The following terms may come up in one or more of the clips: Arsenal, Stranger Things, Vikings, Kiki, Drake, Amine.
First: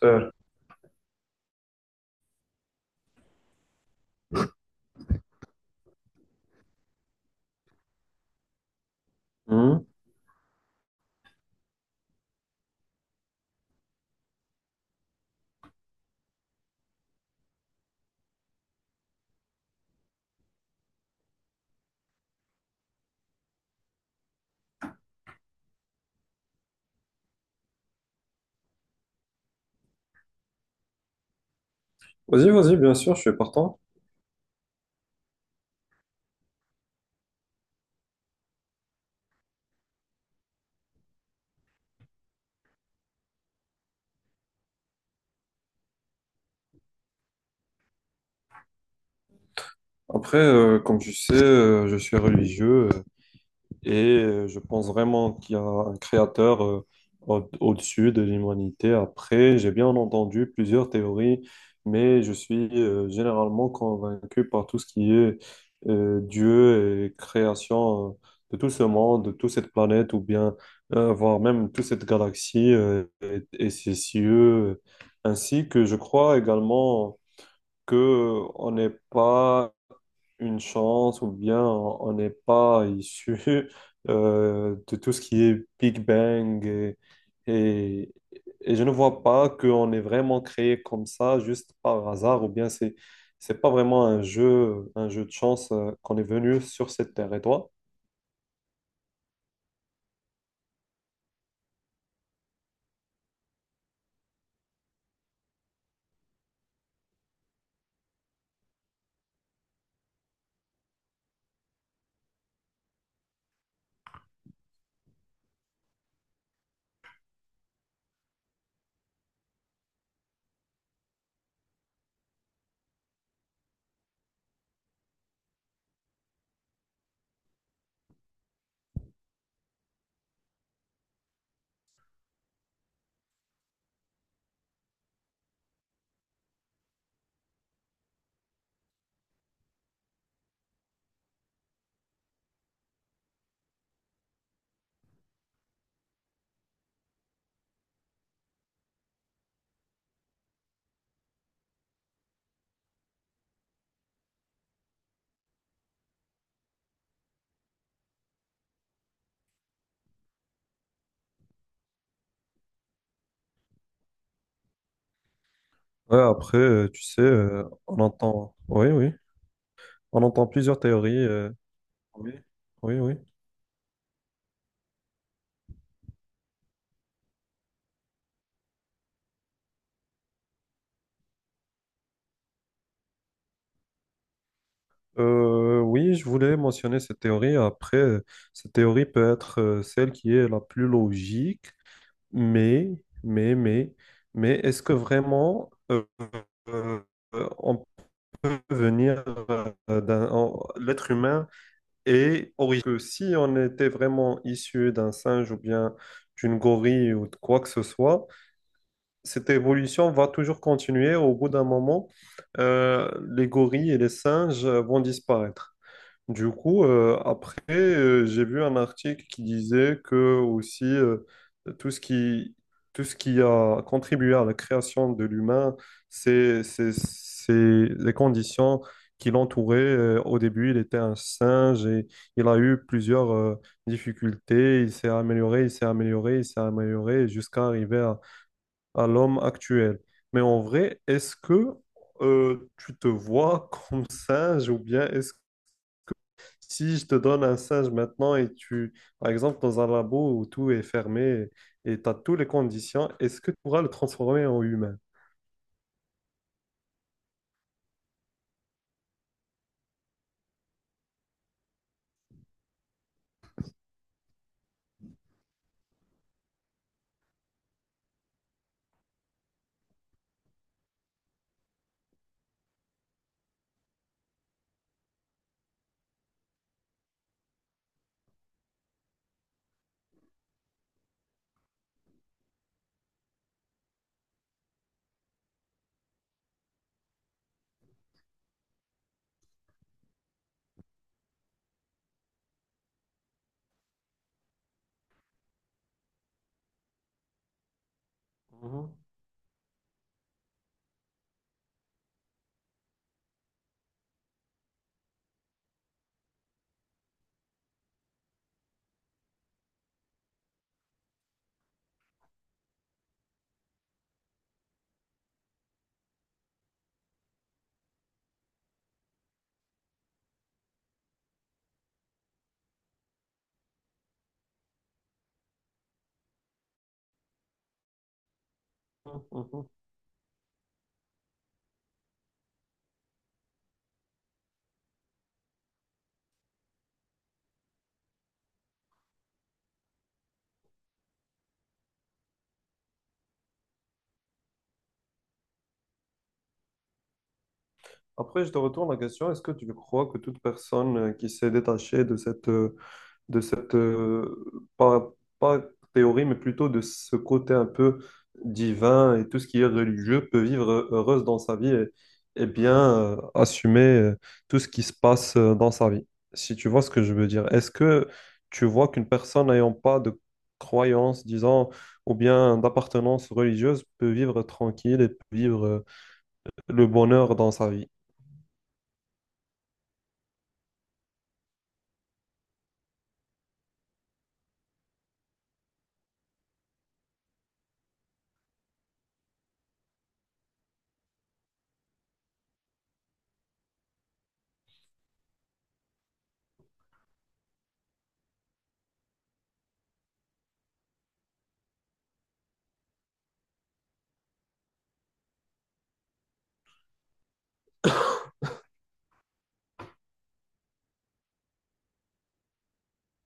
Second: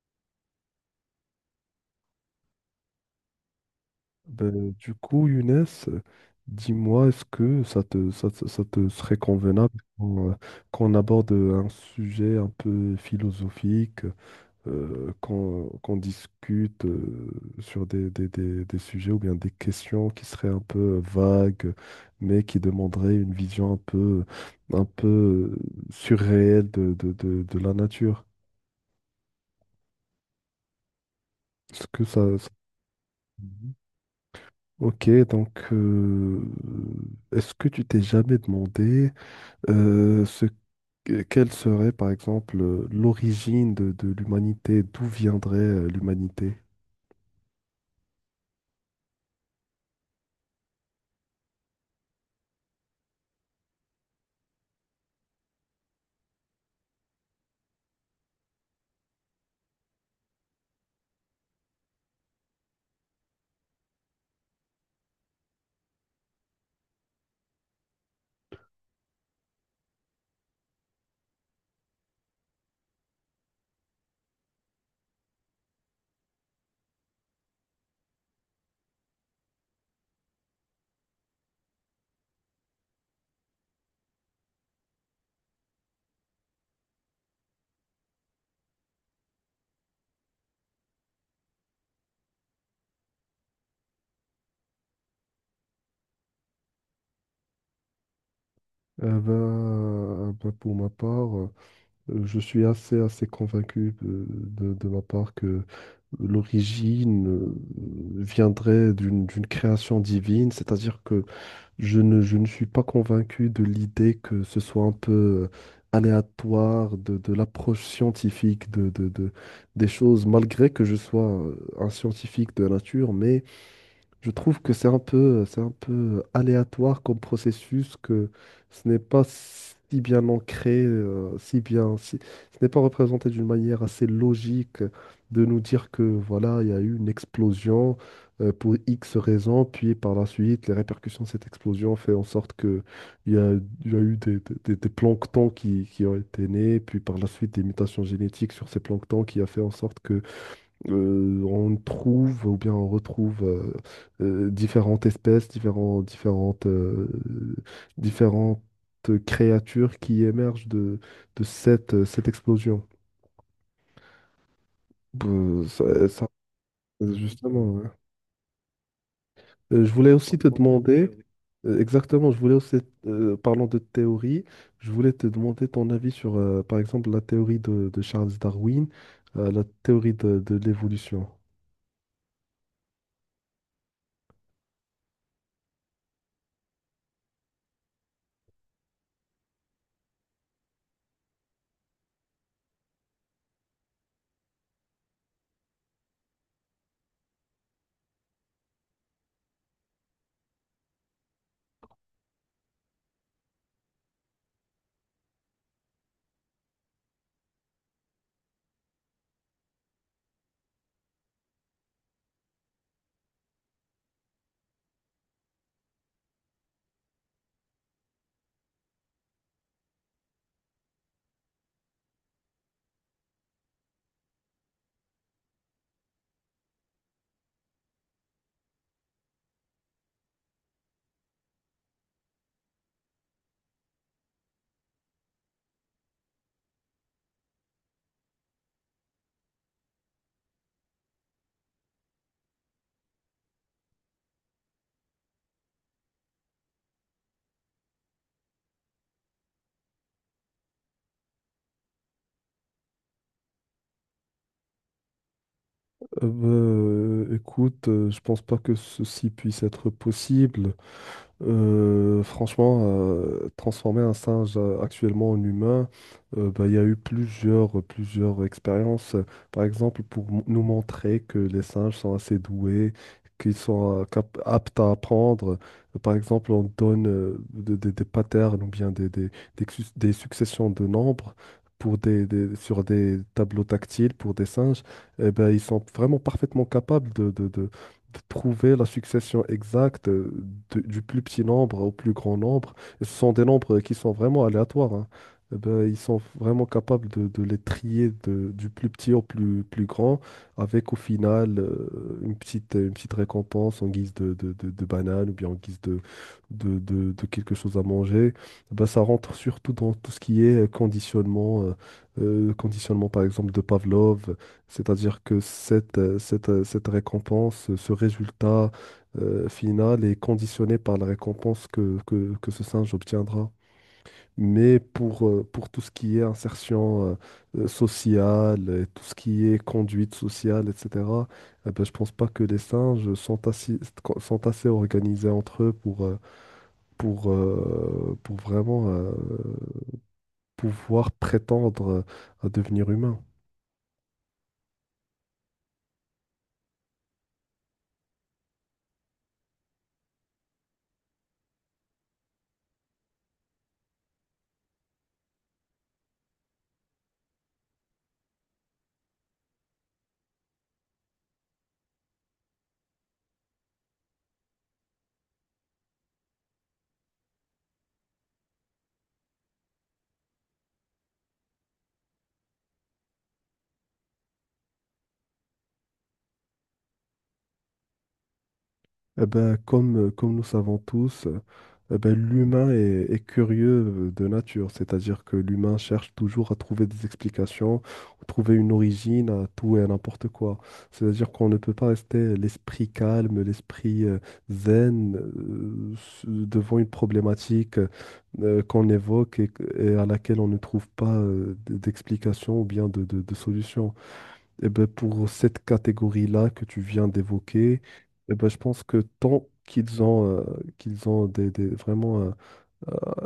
Sœur. Younes, dis-moi, est-ce que ça te serait convenable Hmm. qu'on qu'on aborde un sujet un peu philosophique, qu'on discute sur des sujets ou bien des questions qui seraient un peu vagues, mais qui demanderaient une vision un peu euh, surréelle de la nature? Est-ce que ça... ça- Vas-y, vas-y, bien sûr, je suis Mhm. partant. Ok, donc est-ce que tu t'es jamais demandé Euh, ce, quelle serait, par exemple, l'origine de l'humanité? D'où viendrait l'humanité? Après, comme tu sais, je suis religieux et je pense vraiment qu'il y a un créateur au-dessus de l'humanité. Après, j'ai bien entendu plusieurs théories, mais je suis généralement convaincu par tout ce qui est Dieu et création de tout ce monde, de toute cette planète, ou bien voire même toute cette galaxie et ses cieux, ainsi que je crois également que on n'est pas une chance ou bien on n'est pas issu de tout ce qui est Big Bang et, et je ne vois pas qu'on est vraiment créé comme ça juste par hasard ou bien c'est pas vraiment un jeu de chance qu'on est venu sur cette terre. Et toi? Pour ma part, je suis assez convaincu de ma part que l'origine viendrait d'une création divine, c'est-à-dire que je ne suis pas convaincu de l'idée que ce soit un peu aléatoire de l'approche scientifique de des choses, malgré que je sois un scientifique de nature, mais je trouve que c'est un peu aléatoire comme processus, que ce n'est pas si bien ancré, si bien, si- ce n'est pas représenté d'une manière assez logique de nous dire que voilà, il y a eu une explosion pour X raisons, puis par la suite, les répercussions de cette explosion fait en sorte que il y a, il y a eu des planctons qui ont été nés, puis par la suite des mutations génétiques sur ces planctons qui a fait en sorte que on trouve ou bien on retrouve différentes espèces, différentes créatures qui émergent de, de cette explosion. Euh, ça, Ouais, ça, après, tu sais, justement, on entend, oui, oui, je voulais on aussi entend te plusieurs demander, théories. Exactement, Oui. je voulais aussi, Oui, oui. Parlant de théorie, je voulais te demander ton avis sur, par exemple, la théorie de Charles Darwin, la théorie de l'évolution. Oui, je voulais mentionner cette théorie. Après, cette théorie peut être celle qui est la plus logique, mais, mais, mais, mais est-ce que vraiment euh, on peut venir L'être humain est originaire. Que si on était vraiment issu d'un singe ou bien d'une gorille ou de quoi que ce soit, cette évolution va toujours continuer. Au bout d'un moment, euh, les gorilles et les singes vont disparaître. Du coup, après, j'ai vu un article qui disait que aussi tout ce qui, tout ce qui a contribué à la création de l'humain, c'est les conditions qui l'entouraient. Au début, il était un singe et il a eu plusieurs difficultés. Il s'est amélioré jusqu'à arriver à l'homme actuel. Mais en vrai, est-ce que tu te vois comme singe ou bien est-ce si je te donne un singe maintenant et tu, par exemple, dans un labo où tout est fermé et tu as toutes les conditions, est-ce que tu pourras le transformer en humain? Écoute, je pense pas que ceci puisse être possible. Franchement, transformer un singe actuellement en humain, bah, il y a eu plusieurs expériences. Par exemple, pour nous montrer que les singes sont assez doués, qu'ils sont aptes à apprendre. Par exemple, on donne des patterns ou bien des successions de nombres pour sur des tableaux tactiles pour des singes. Eh ben, ils sont vraiment parfaitement capables de trouver la succession exacte du plus petit nombre au plus grand nombre. Et ce sont des nombres qui sont vraiment aléatoires, hein. Eh ben, ils sont vraiment capables de les trier du plus Mhm, petit au plus grand, avec au final une petite récompense en guise de banane ou bien en guise de quelque chose à manger. Eh ben, ça rentre surtout dans tout ce qui est conditionnement, conditionnement par exemple de Pavlov, c'est-à-dire que cette récompense, ce résultat final est conditionné par la récompense que ce singe obtiendra. Mais pour tout ce qui est insertion sociale, et tout ce mhm, qui est mhm. conduite sociale, etc., eh ben, je pense pas que les singes sont sont assez organisés entre eux pour, pour vraiment pouvoir prétendre à devenir humain. Après, je te retourne la question, est-ce que tu crois que toute personne qui s'est détachée de cette, pas théorie, mais plutôt de ce côté un peu divin et tout ce qui est religieux peut vivre heureuse dans sa vie et bien assumer tout ce qui se passe dans sa vie. Si tu vois ce que je veux dire, est-ce que tu vois qu'une personne n'ayant pas de croyance, disons, ou bien d'appartenance religieuse peut vivre tranquille et peut vivre le bonheur dans sa vie? Eh ben, comme nous savons tous, eh ben, l'humain est curieux de nature, c'est-à-dire que l'humain cherche toujours à trouver des explications, ou trouver une origine à tout et à n'importe quoi. C'est-à-dire qu'on ne peut pas rester l'esprit calme, l'esprit zen devant une problématique qu'on évoque et à laquelle on ne trouve pas d'explication ou bien de solution. Eh ben, pour cette catégorie-là que tu viens d'évoquer, eh ben, je pense que tant qu'ils ont vraiment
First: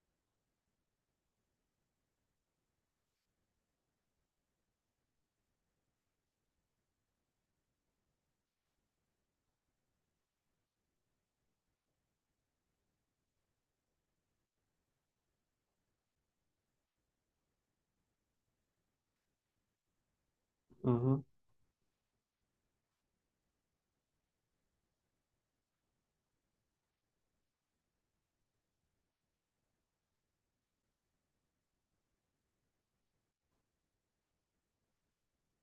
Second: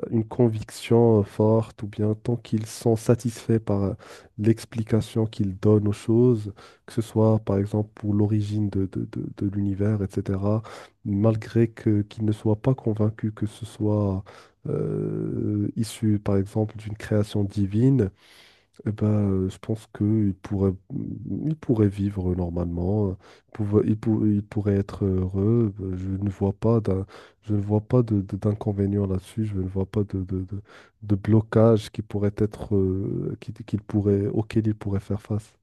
une conviction forte ou bien tant qu'ils sont satisfaits par l'explication qu'ils donnent aux choses, que ce soit par exemple pour l'origine de l'univers, etc., malgré que, qu'ils ne soient pas convaincus que ce soit issu par exemple d'une création divine, eh ben, je pense Mhm. Il pourrait vivre normalement, il pourrait être heureux. Je ne vois pas je ne vois pas d'inconvénient là-dessus. Je ne vois pas de blocage qui pourrait être, qu'il pourrait, auquel il pourrait faire face.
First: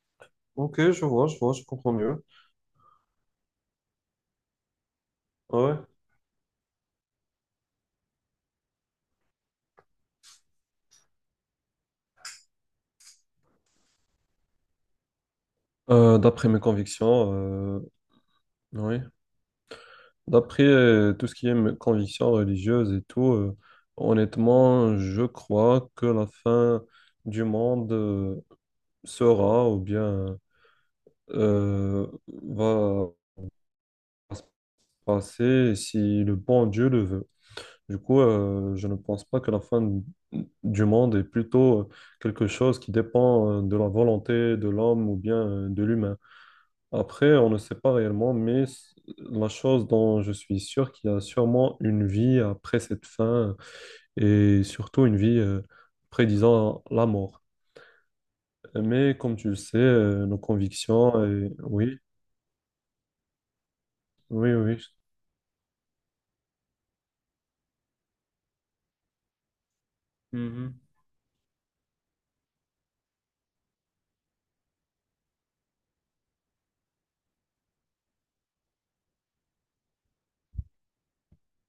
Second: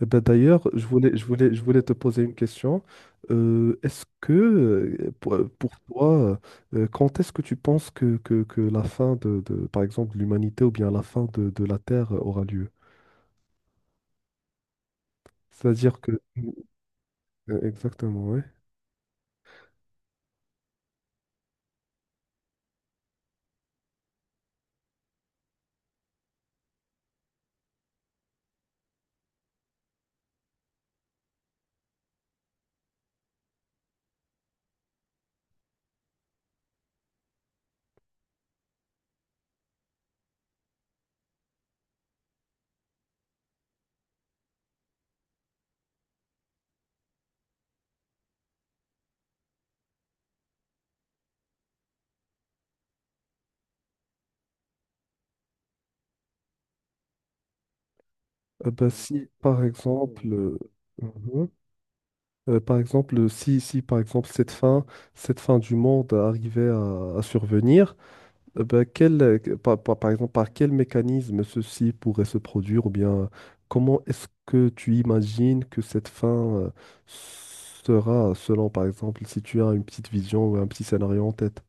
Eh ben, d'ailleurs, Ok, je vois, je vois, je je voulais te comprends poser mieux. une question. Est-ce que, pour Ouais. toi, quand est-ce que tu penses que la fin par exemple, de l'humanité ou bien la fin de la Terre aura lieu? C'est-à-dire que, D'après mes convictions, exactement, ouais. oui. D'après tout ce qui est conviction religieuse et tout, honnêtement, je crois que la fin du monde sera ou bien euh, va se passer si le bon Dieu le veut. Du coup, je ne pense pas que la fin du monde est plutôt quelque chose qui dépend de la volonté de l'homme ou bien de l'humain. Après, on ne sait pas réellement, mais la chose dont je suis sûr, qu'il y a sûrement une vie après cette fin et surtout une vie prédisant la mort. Bah, Mais si, comme tu le par sais, exemple, nos convictions, mhm. et... oui, Par exemple, si, si, par exemple, oui, oui. Cette fin du monde arrivait à survenir, bah, quel, que- par, par- par exemple, par quel Mhm. mécanisme ceci pourrait se produire, ou bien comment est-ce que tu imagines que cette fin, sera, selon, par exemple, si tu as une petite vision ou un petit scénario en tête?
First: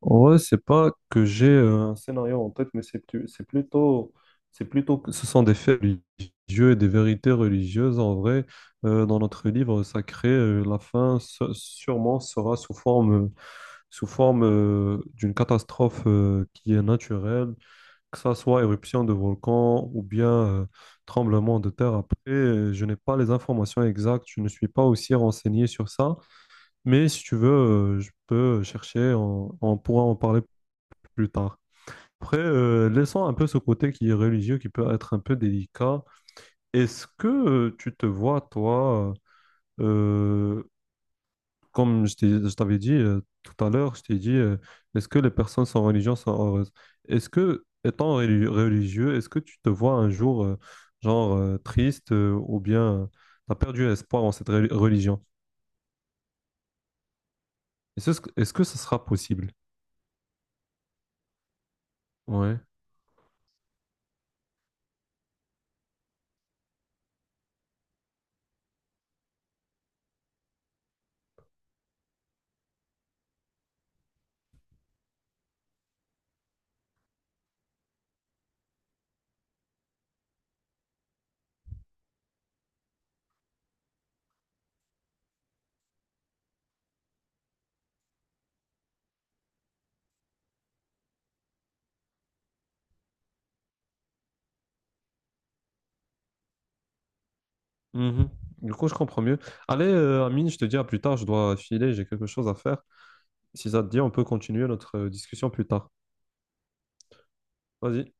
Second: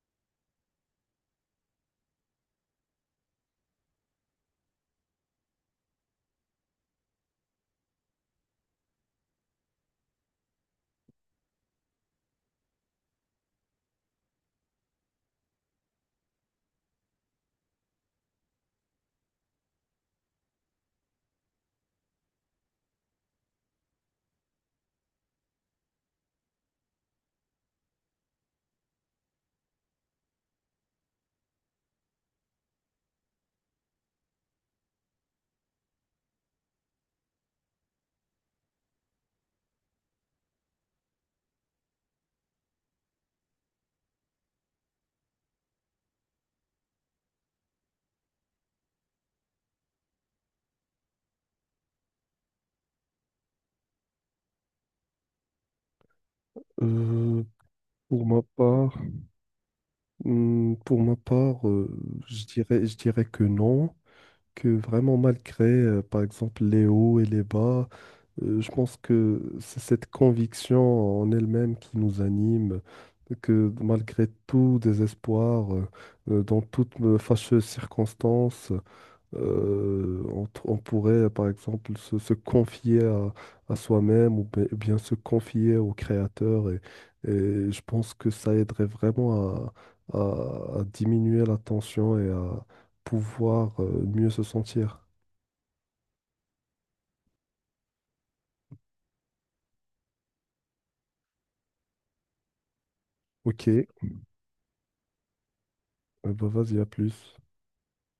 En vrai, c'est pas que j'ai un scénario en tête, mais c'est plutôt que ce sont des faits religieux et des vérités religieuses. En vrai, dans notre livre sacré, la sûrement sera sous forme d'une catastrophe qui est naturelle, que ça soit éruption de volcan ou bien tremblement de terre. Après, je n'ai pas les informations exactes, je ne suis pas aussi renseigné sur ça, mais si tu veux, je peux chercher, on pourra en parler plus tard. Après, laissons un peu ce côté qui est religieux, qui peut être un peu délicat. Est-ce que tu te vois, toi, euh, comme je t'avais dit tout à l'heure, je t'ai dit, est-ce que les personnes sans religion sont heureuses? Est-ce que, étant religieux, est-ce que tu te vois un jour, genre, triste ou bien tu as perdu espoir en cette religion? Euh, pour ma Est-ce que ce part, sera possible? Pour ma part, Ouais. Je dirais que non, que vraiment malgré, par exemple, les hauts et les bas, je pense que c'est cette conviction en elle-même qui nous anime, que malgré tout désespoir, dans toute fâcheuse circonstance, on, on pourrait, par exemple, se confier à soi-même ou bien se confier au créateur. Et je pense que ça aiderait vraiment à diminuer la tension et à pouvoir mieux se sentir. Mhm. Du coup, je comprends mieux. Allez, Amine, je te dis à plus tard, je dois filer, j'ai quelque chose à faire. Ok, Si ça euh, te dit, on peut continuer notre discussion plus tard. bah vas-y, à plus. Vas-y.